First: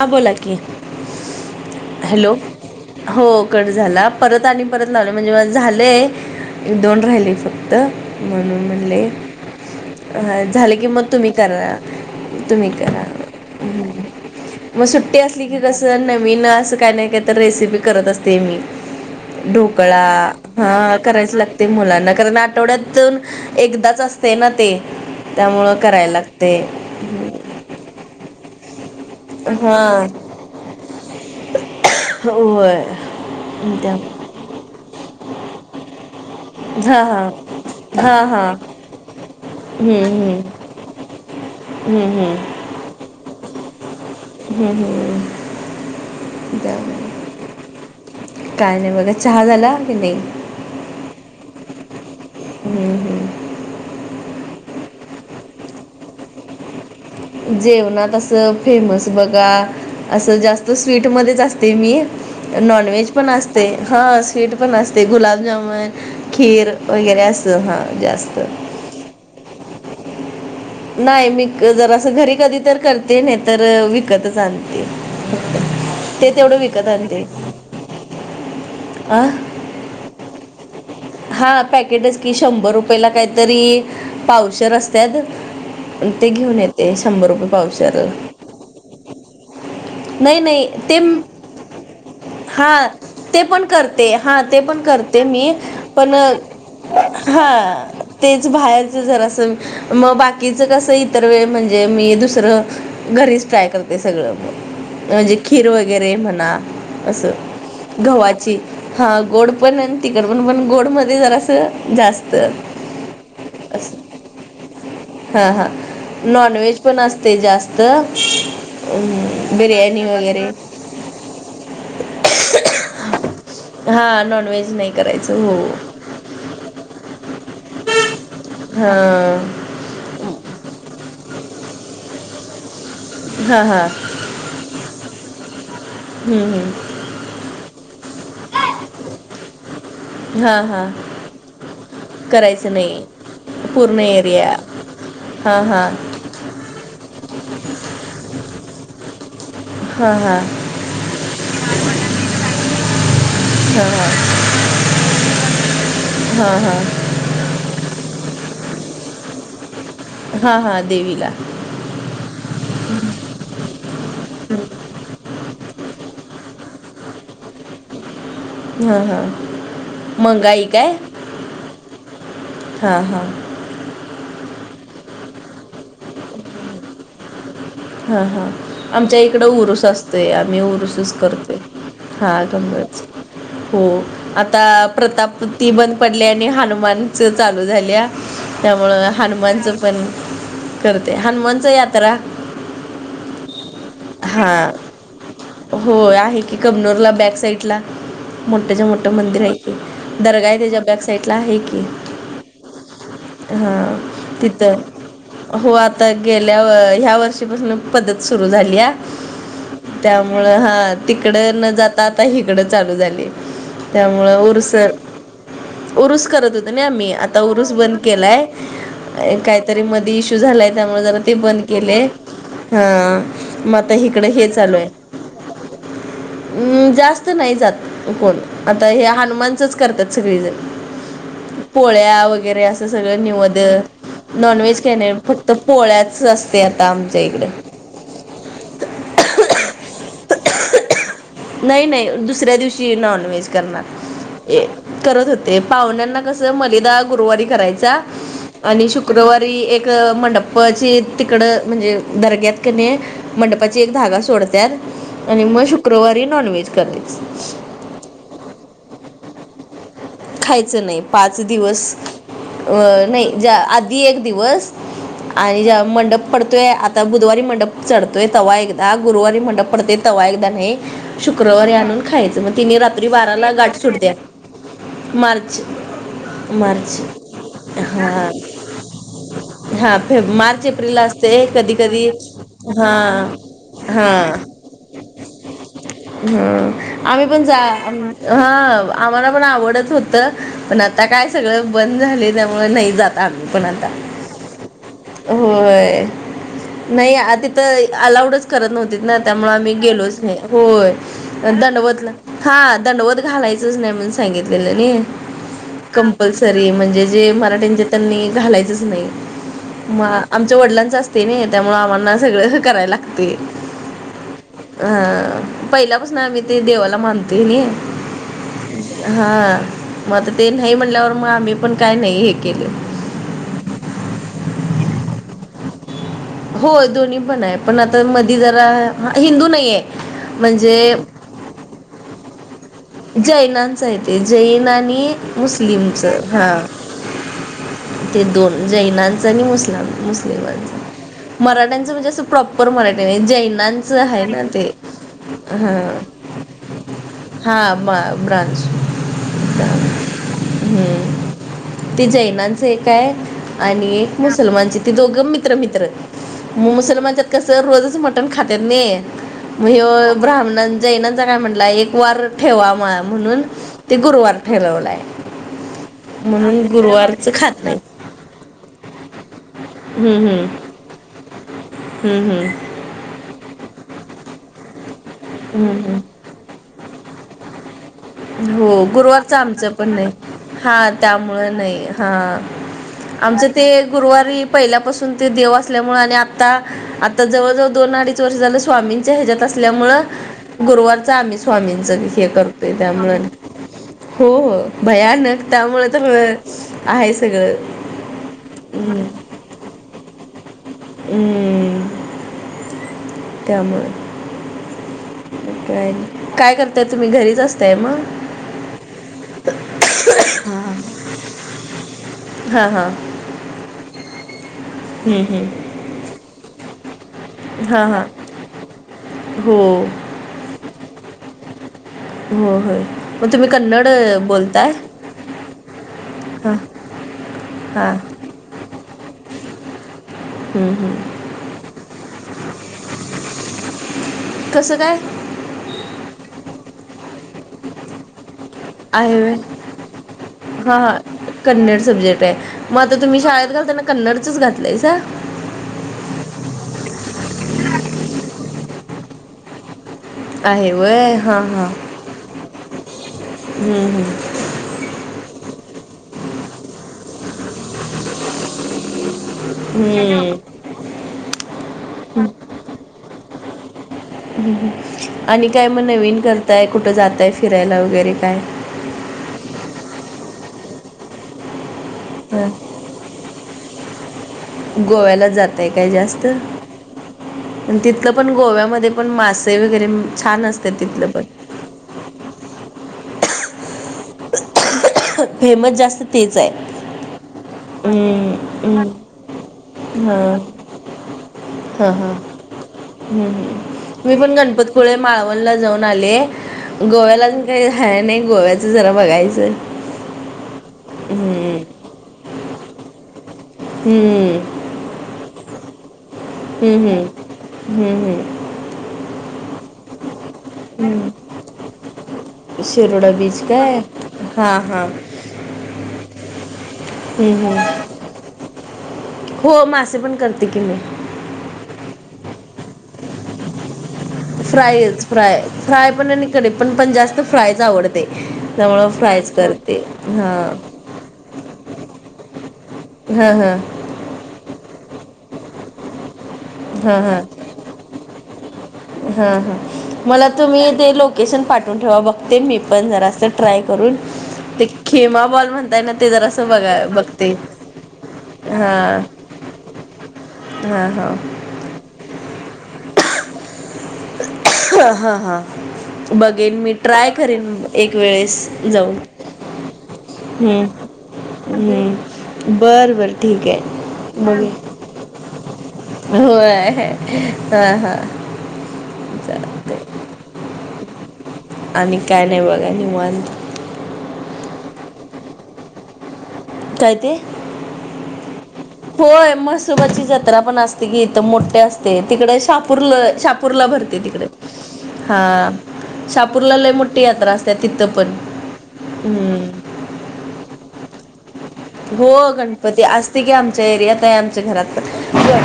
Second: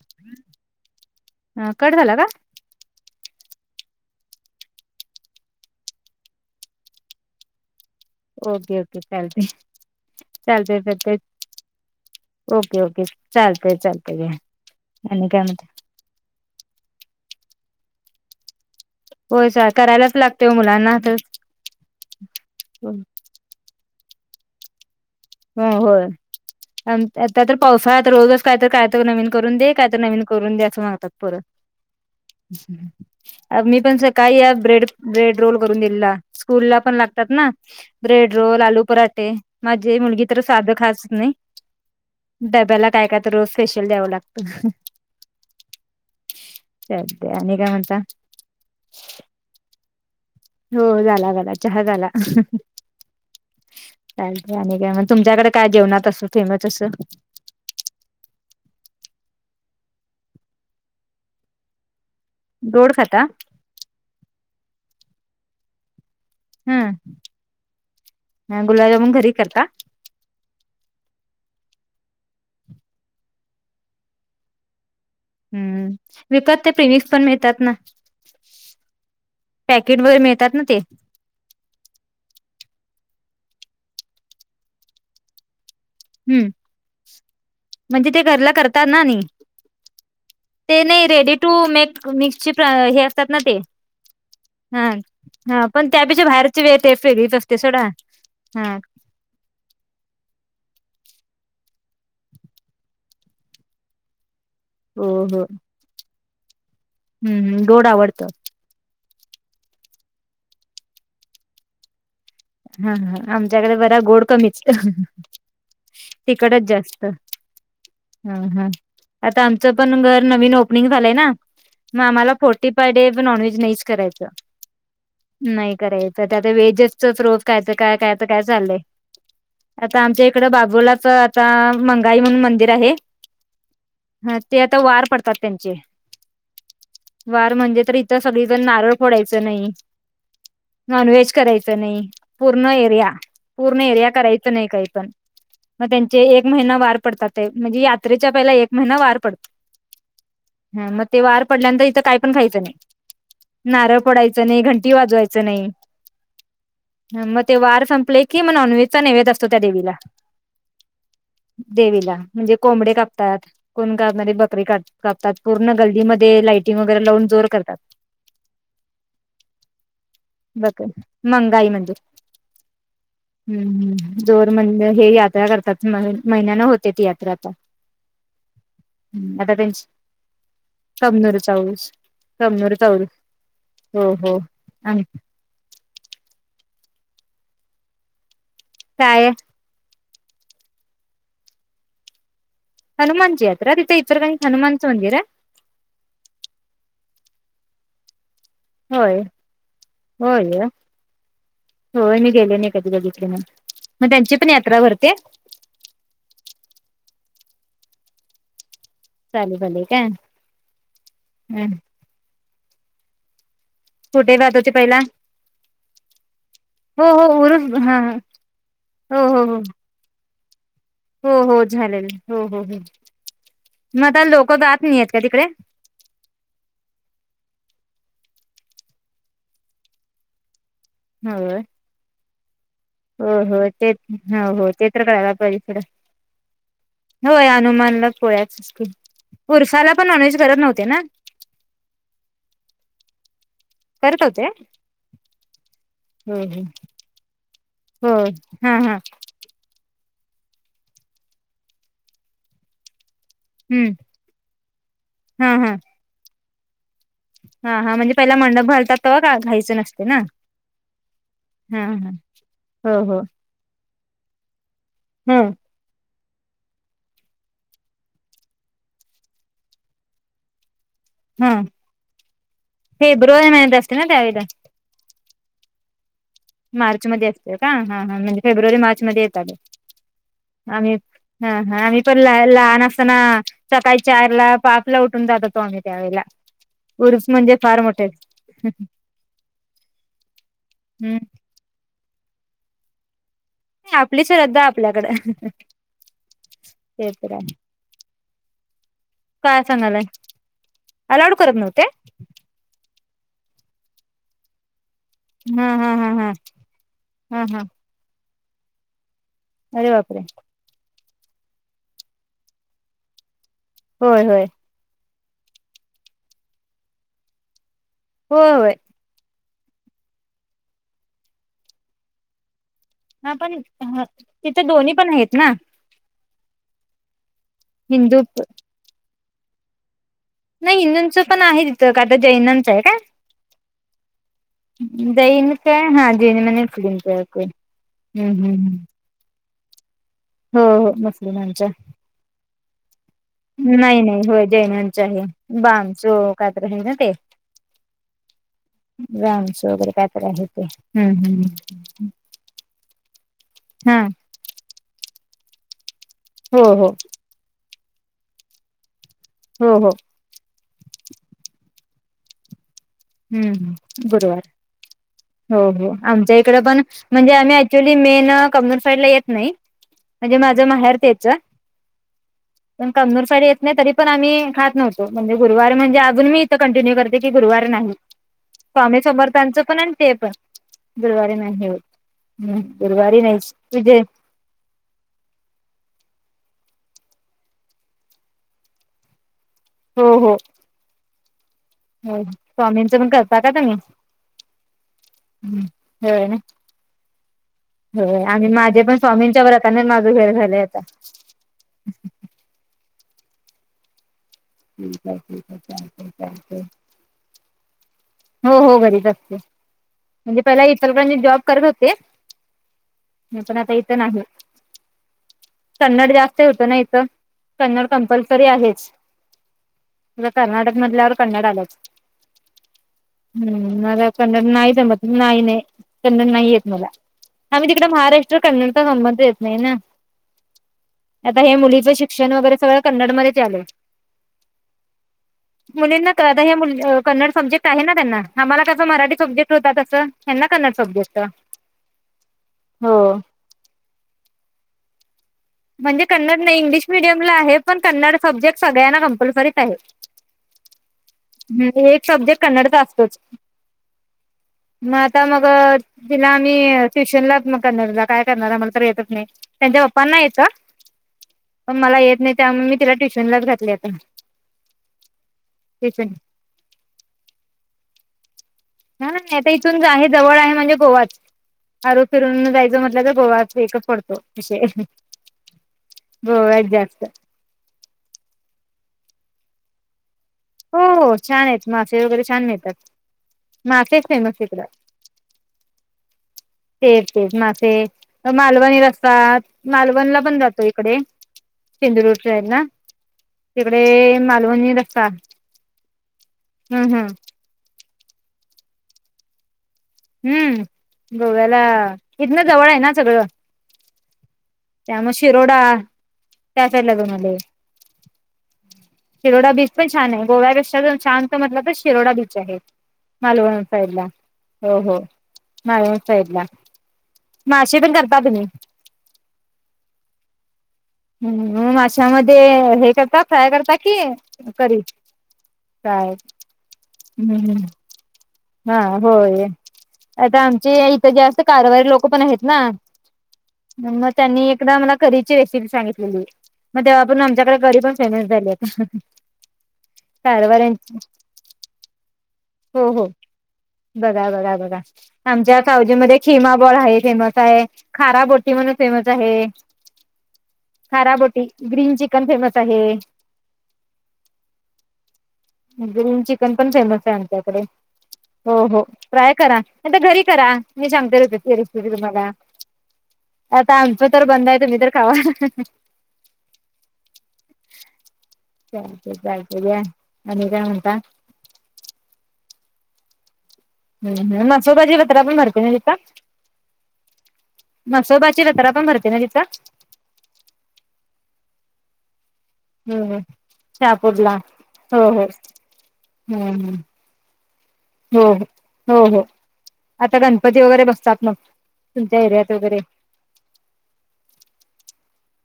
हा बोला की हा कट झाला का हॅलो. हो कट झाला परत आणि परत लावलं म्हणजे माझ झालंय. दोन राहिले फक्त. म्हणून ओके ओके म्हणले चालते झाले चालते की मग चालते तुम्ही करा. तुम्ही ओके ओके करा चालतय चालतय घ्या मग सुट्टी आणि काय असली की म्हणते कस नवीन असं काय नाही काय तर रेसिपी करत असते मी. होय ढोकळा करायलाच लागते हो मुलांना हा तर करायच लागतय मुलांना कारण आठवड्यातून एकदाच असतय ना ते त्यामुळं करायला लागतय. त्यात आता तर पावसाळा तर रोजच काय तर काय तर नवीन करून दे हा काय तर नविन करून दे असं मागतात पोरं होय मी त्या पण काय या ब्रेड ब्रेड रोल करून दिलेला. स्कूल ला पण हा लागतात ना हा हा ब्रेड हा रोल आलू पराठे हम्म, माझी मुलगी हम्म. साध खातच नाही हम्म, हम्म. डब्याला काय काय तर रोज स्पेशल द्यावं लागत. हम्म, हम्म. काय नाही बघा. चहा झाला की नाही? हो झाला झाला चहा झाला. हम्म, हम्म. काय मग तुमच्याकडे काय जेवणात असं फेमस असं? जेवण असं फेमस बघा असं जास्त स्वीट मध्येच असते मी नॉन गोड व्हेज खाता पण असते हा स्वीट पण असते गुलाबजामन खीर वगैरे अस हा जास्त. मुलाजमून घरी करता? नाही मी जरास असं घरी कधी तर करते नाही तर विकतच आणते. हम्म ते तेवढं विकत आण प्रिमिक्स ते पण मिळतात ना अ पॅकेट मध्ये मिळतात ना ते. हा पॅकेटच कि शंभर रुपयेला काहीतरी पावशेर असत्यात. ते हम्म घेऊन येते शंभर रुपये पावशेर. तरना नाही. नाही नाही ते रेडी टू मेक मिक्सची हा हे असतात ना ते पण करते हा ते पण कर मी हा पण त्यापेक्षा बाहेरची वेळ टेस्ट वेगळीच हा असते सोडा तेच हा बाहेर जरा अस मग बाकीच कस इतर वेळ म्हणजे मी दुसरं घरीच ट्राय करते सगळं हो म्हणजे हो खीर वगैरे म्हणा हम्म गोड असं आवडतं गव्हाची हा गोड पण तिकड पण पण गोड मध्ये जरा असं जास्त हा हा आमच्याकडे असं बरा गोड कमीच हा हा तिकडच नॉनव्हेज पण जास्त असते जास्त हम हम आता अं, पण बिर्याणी घर वगैरे नवीन ओपनिंग झालंय ना मग आम्हाला फोर्टी फाय डे नॉनवज नाहीच हा करायच नॉनव्हेज नाही करायचं हो नाही त्या वेजस प्रूफ कायच काययचं काय चाललंय हा आता आमच्या इकड बाबुलाच आता मंगाई म्हणून मंदिर आहे हा हा हा ते आता वार पडतात त्यांचे हम्म हम्म वार म्हणजे तर इथं सगळीजण नारळ पडायचं नाही हा हा नॉन व्हेज करायचं नाही पूर्ण करायचं नाही एरिया पूर्ण एरिया करायचं नाही काही पण हा हा मग त्यां जे एक महिना वार पडतात ते म्हणजे यात्रेच्या पहिला एक महिना वार पडतो हा हा हा मग ते वार पडल्यानंतर इथं काय पण खायचं नाही हां हां नारळ पडायच नाही घंटी वाजवायचं नाही हा हा मग ते वार संपले की मग नॉनव्हेजचा नैव्हेद असतो त्या देवीला हा हा देवीला देवीला म्हणजे कोंबडे कापतात कोण गमध्ये बकरी का कापतात पूर्ण गल्दीमध्ये लायटिंग वगैरे लावून जोर करतात हा हा मंगाई बक काय मंगाई म्हणजे हा हा हम्म हम् जोर मंद हे यात्रा करतात महिन्यान होते ती यात्रा आता हा हा आमच्या इकड आता उरुस त्यांची असते आम्ही उरुसच कबनूर करते चौस हा कबनूर गबच चौल हो आता आणि प्रताप ती बंद पडली आणि हनुमानच चालू झाल्या त्यामुळं काय हनुमानचं पण करते हनुमानच यात्रा हनुमानचीी याता ति त्या इतर कनक हा हनुमानच मंदिरा हो आहे की कमनोरला बॅक साईड ला मोठ्याच्या मोठं होय मंदिर आहे दर्गा आहे होय त्याच्या बॅक साइडला आहे कि होय मी गेले नाही कधी बघितले नाही हा मग त्यांची पण यात्रा तिथं भरते हो आता गेल्या ह्या वर्षीपासून पद्धत सुरू झाली चाले झाले काय त्यामुळं हा तिकडं न जाता आता हिकडं चालू झाली त्यामुळे कुठे जात उर होते सर पहिला उरूस करत होत ना हो आम्ही हो आता उरूस बंद हा केलाय हो हो हो काहीतरी मध झाय त्यामुळे जरा हो ते बंद हो केले झालेल हो हो हो ह मग आता इकड हे चालूय त्या तिकडे हम् जास्त नाही जात कोण आता हे हनुमानचच करतात सगळीजण होय पोळ्या वगैरे अस सगळं न्यद ते हो नॉन हो व्हेज ख ते तर करायला फक्त पाहिजे थोडं पोळ्याच असते आता आमच्या इकडे पोळ्या उरफला पण नॉनव्हेज करत नव्हते ना नाही नाही दुसऱ्या दिवशी नॉन व्हेज करत होते करणार करत होते पाहुण्यांना हो कस हो मलदा गुरुवारी करायचा हो हा आणि हा शुक्रवारी एक मंडपपाची तिकड म्हणजे दर्ग्यात क मंडपाची एक हम्म धागा सोडतत आणि हा मग हा शुक्रवारी नॉन व्हेज करास हा हां म्हणजेहिला मंडप घलात ते का घायचं नसं खायचं नाही पाच दिवस हा अ हो हो नाही ज आधी एक दिवस ह आणि ज्या मंडप पडतोय ता गुरुवारी मंडप चढतोय तवा्हा एकदा गुरुवारी मंडप पडतेय तवा्हा एकदा नाही ह शुक्रवारी आणून खायचं मग तिने रात्री फेब्रुवारी बाराला गाठ महिन्यात सुड असते ना द्या त्यावेळेला मार्च मार्च मध्ये असते का हा हां म्हणजे फेब्रुवारी मार्च मध्ये येत आले हाे मार्च एप्रिल ला असते कधी हा आम्ही कधी पण लहा लहान हा असताना सकाळी हा चार ला पाचला उठून जात होतो आम्ही त्यावेळेला ह उर्स आम्ही पण म्हणजे जा फार मोठे ह आम्हाला पण आवड होत पण आता हम्म काय सगळं बंद झाले त्यामुळे नाही जात आम्ही पण आता. आपली श्रद्धा आपल्याकडे होय ते नाही आ ति आहे तर अलाउडच करत नव्हती ना त्यामुळे काय आम्ही सांगायलाय गेलोच नाही होय अलाउड करत दंड नव्हते बतला हा दंडवत घालायचच नाही म्हणून सांगितलेलं नाही हा हा हा हा कंपल्सरी म्हणजे जे हा हा मराठीचे त्यांनी घालायचंच नाही अरे बापरे मग आमच्या वडिलांच अस ते नाही त्यामु आम्हाना सगळं करायला लागते होय होय अह पहिलापासून आ मी ते देवाला मानतोय नाही होय हा मग आता ते नाही म्हणल्यावर मग आम्ही पण काय नाही हे केले ह पण तिथे दोन्ही पण आहेत ना हो दोन्ही पण आहे पण आता हिंदू मधी जरा हिंदू नाहीे नाही इंदूंचं पण आहे तिथं आता जैनंत जैनांच आहे ते जैन आणि जैन काय मुस्लिमच जैन हा म्हणे मुस्लिमच ओके ते हम्म दोन हम्म जैनांचा आणि मुस्लाम हो हो मुस्लिमांच मराठ्यांचं म्हणजे असं प्रॉपर मराठी नाही जैनांचं आहे ना ते बांसो कात्र हेन ते हां ब ब्रांस रामच वगैरे कायतर आहे ते हम्म हम्म हम् ते जैनांच एक आहे आणि हा एकस् मुलमानची ती दोघं मित्र मित्र हो हो मुसलमानच्या कसं रोजच मटन खात नाही मग हो हो ब्राह्मणां जाईनाचा काय म्हटला एक वार ठेवा म म्हणून ते गुरुवार ठरवलाय हो हो आमच्या इकड म्हणून पण म्हणजे गुरुवारच आम्ही खात नाही ऍक्च्युली असतात. मेन कमनूर साईडला येत नाही हम्म म्हणजे हम्म माझं माहेर त्याच हम्म हम्म पण कमनूर सााेत नाही तरी पणम्ही खात नव्हतो म्हणजे हम्म गुरवारणजे अजून मी कंटिन्य करते क गुरुवार हो स्वामी गुरुवारच समर्थांचं आमचं पण आणि नाही ते हा गुरुवारी त्यामुळ होत नाही हा हम्म गुरुवारी आमचं नाहीच ते म्हणजे गुरुवारी पहिल्यापासून ते देव असल्यामुळे आणि आता आता जवळजवळ दोन अडीच वर्ष झालं स्वामीं हजत असल्यामु हो हो गुरुवारचा आम्ही स्वामींच हे करतोय पग त्यामुळं करता का त्ही हो हो भयानक त्यामुळ तर आहे सगळं हो आणि माझे पण हम्म, स्वामींच्या व्रतानेच माझं घेर झालंय आता हम्म त्यामुळे काय नाही. काय [unintelligible] करताय तुम्ही घरीच असताय मग हो हो घरीच असते म्हणजे पहिला इतरपांचे जॉब करत होते हां हां नाही पण आता इथं नाही हम्म हम् कन्नड जास्त होत ना इथ हां कन्नड हां कंपल्सरी आहेच हो कर्नाटक म्हटल्यावर कन्नड आलंच. हो हो हम्म मला कन्नड नाही जमत नाही नाही कन्नड नाही हां येत मला आम्ही तिकडे हां महाराष्ट्र कन्नड चा संबंध येत नाही ना. हम्म हम् आता हे मुलीचं शिक्षण वगैरे सगळं कन्नड मध्ये च झालं. कसं काय? मुलींना कळतं कन्नड सब्जेक्ट आहे ना त्यांना आम्हाला काय? आहे हा सब्जेक्ट कन्नड सब्जेक्ट आहे मग आता हो तुम्ही शाळेत. घालताना कन्नडचंच घालतंय. म्हणजे कन्नड नाही इंग्लिश मिीडियमला आहे पण कन्नड सब्जेट सगळ्यांना कंपल्सरी आहे. आहे व्हय हां हां ह एक सब्जेक्ट कन्नड तर असतोच. हम्म मग आता मग. तिला आम्ही ट्युशन लात मग करणारला काय करणार आम्हाला तर येतच नाही, या. त्यांच्या हम्म पप्पांना हम्म यायचं पण मला येत नाही त्यामुळे मी तिला ट्युशनलाच घातली आता आणि काय मग ट्युशन नवीन करताय कुठं जातय फिरायला वगैरे काय? ह नाही नाही आता इथूनच आहे जवळ आहे म्हणजे गोवाच. अरू हां फिरून जायचं म्हटलं तर गोवा वेकच पडतो. विषय गोव्याला जाताय काय जास्त गोव्यात जास्त तिथलं पण गोव्यामध्ये पण मासे वगैरे छान असत. हो हो छान आहेत मासे वगैरे छान मिळतात मासेच फेमस आहे इकडे फेमस जास्त तेच आहे. तेच तेच मासे हम्म मालवणी हम्म रस्ता मालवणला पण हां जातो इकडे हां चिंदूर हां उटय ना हम्म तिकडे हम् मी पण मालवणी गणपतीपुळे रस्ता माळवणला जाऊन आले हम्म हम्म गोव्याला. काही झा नाही गोव्याचं जरा बघायचं. हम्म हम्म, गोव्यालाच इथनं जवळ आहे ना सगळं. हम्म त्यामुळे शिरोडा हम्म त्या साईडला जाऊन आले. हम्म हम्म हम् शिरोडा बीच पण छान आहे गोव्यापेक्षा छान तर म्हटलं तर शिरोडा बीच आहे. शिरोडा बीच मालवण काय साइडला हां हो हां हो. मालवण साइडला हम्म, हम्म. मासे पण करता की नाही. हो मासे पण करते की मी हम्म माशामध्ये हे करता फ्राय करता की करी फ्रायच फ्राय फ्राय पणकडे पण पण जास्त करी हम्म फ्रायच आवडते. हा त्यामुळं फ्रायच होय करते आता हां आमचे इथं जास्त कारवारी लोक पण आहेत ना. हा हा मग त्यांनी एकदा मला कररीची रेसिपी सांगितलेली. मग हां हां तेव्हापर्ून आमच्याकडे गरी पण फेमस झाली आता कारव. लकेशन पाठून ठेवा बघते मी पण जरास्ं ट्रय बघा बघा बघा आमच्या ना ते सावजीमध्ये जरासं खिमा बळ बघा आहे बघते फेमस आहे. खाराबोटी म्हणून हां फेमस आहे. हां हां खाराबोटी ग्रीन चिकन फेमस आहे. हा हा हा ग्रीन चिकन बघेन पण मी फेमस ट्राय आहे आमच्याकडे करेन एक वेळेस. हो हो जाऊन ट्राय करा नाही तर घरी करा हम्म मी सांगते र होते ती रेसिपी तुम्हाला हम्म बर बर ठीक आता आमचं आहे तर बंद आहे तुम्ही तर खावा. हो हा हा चालत चालत या चालतंय आणि काय म्हणता. आणि काय नाही बघा नि मन हम हम मासोबाजी पतरा पण मरते नाही देत. काय ते जत्रा पण भरते ना होय तिथं मग सुरबातची जात. क्र पण असते कि इथ मोठे असते तिकडे शा. शपूरल हम्म शापूरला भरते तिकडे शहापूरला हो हो हा. शापूरला लय हम्म मोठी यात्रा असते तिथं पण हो हो हो हो हम्म. आता गणपती वगैरे बसतात नाग. हो गणपती असते की आमच्या एरियात आहे आमच्या घरात ग.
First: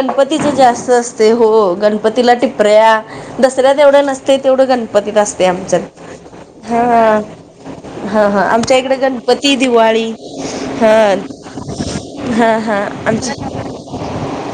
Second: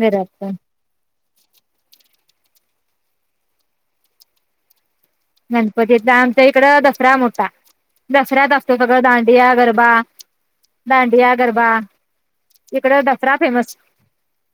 घरात पण जास्त असत. हो गणपतीला टिपऱ्या दसऱ्या तेवढ्या नसते तेवढं गणपतीत असत. गणपतीत आमच्या इकड दसरा मोठा हा हा दसऱ्यात असतो आमच्या इकडे सगळं दांडिया गणपती गरबा दिवाळी हा दांडि गरबा. हा हा इकड आम दसरा फेमस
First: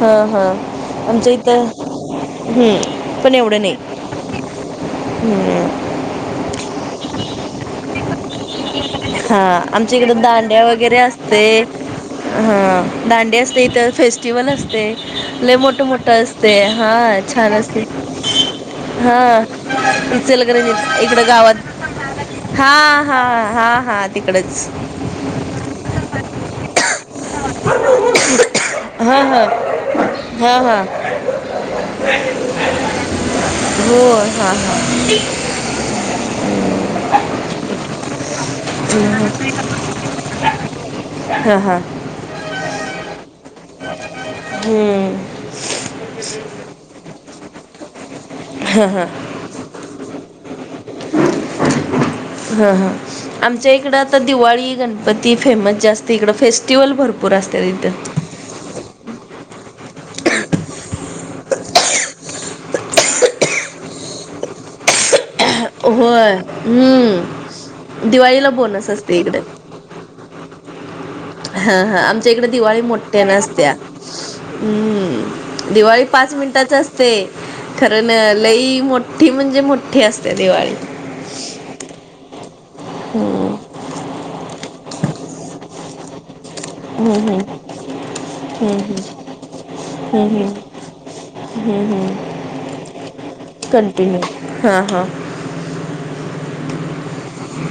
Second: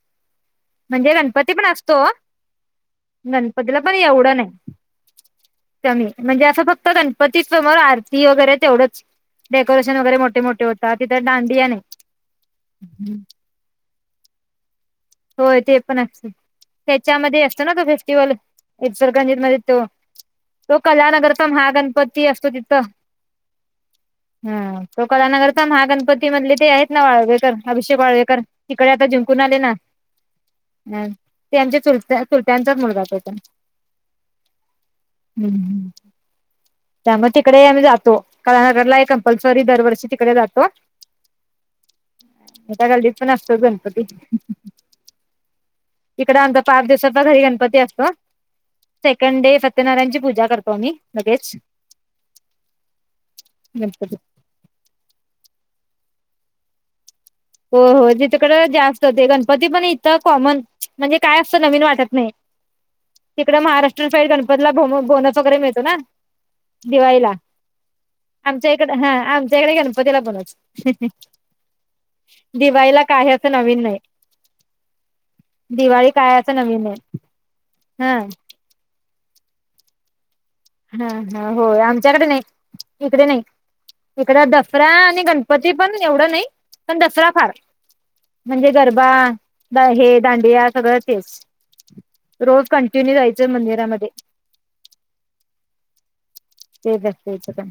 हा हा म्हणजे आमचं इथ गणपती पण असतो हम्म. पण एवढं नाही गणपतीला पण एवढं नाही. हम्म. कमी म्हणजे असं फक्त गणपती समोर आरती वगैरे तेवढंच हा डेकोरेशन आमच्या इकडे वगैरे मोठे मोठे दांड्या होतात वगैरे तिथे असते दांडीया नाही. हा दांडे असते इथ फेस्ट जीवन असते लले होय ते मोठ पण मोठं असत असते हा त्याच्यामध्ये छान असतो ना असते. तो फेस्टिवल हा इचलकरंजीत मध्ये तो इल क तो इकड कलानगरचा गावात महागणपती असतो हा. तिथं हा हा हा तिकडेच हा तो कलानगरचा महागणपती मधले ते आहेत ना वाळवेकर अभिषेक वाळवेकर तिकडे आता हा हा जिंकून आले ना. हा हा अ ते आमच्या चुलत चुलत्यांचाच मुलगा त होता. हो हा हा. त्यामुळे तिकडे आम्ही जातो कलाानगरला कंपल्सरी दरवर्षी तिकडे जातो. हा हा. यटगल दपण असतो गणपती हम. इकड अ पाच दिवसाांचा घरी गणपती असतो. सेकंड डे सत्यनारायणची पूजा करतो मी लगेच. हा हा आमच्या इकडं गणपती आता दिवाळी घण पण ती फेमस जास्त इकं फेस्टिवल भरपूर असते हो इथं हो तिथेकडं जास्त होते गणपती पण इतथं कॉमन म्हणजे काय असतं नवीन वाटत नाही. तिकडे महाराष्ट्र सासाठी गणपला बोनस वगैरेळ होय दिवाळीला हम्म दिवाळीला आमच्या इकड बोनस ह असते इकडे आमच्याडे घे. त्याला बलाच हा हा आमच्या इकडे दिवाळी मोठ्या असं नसत्या. नवीन नाही हम्म दिवाळी पाच काय असं मिनिटाची नवीन नाही असते खरं हा लई मोठ. ती म्हणजे मोठ्ठी असते दिवाळी हा हा होय आमच्याकडं नाय हो इकडं नाही. इकड दफरा आणि गणपती पण एवढं नाही. पण दसरा फार म्हणजे गरबा द हे दांडिया सगळं तेच रोज कंटिन्यू जायचं मंदिरामध्ये हा हा. ते तेच का?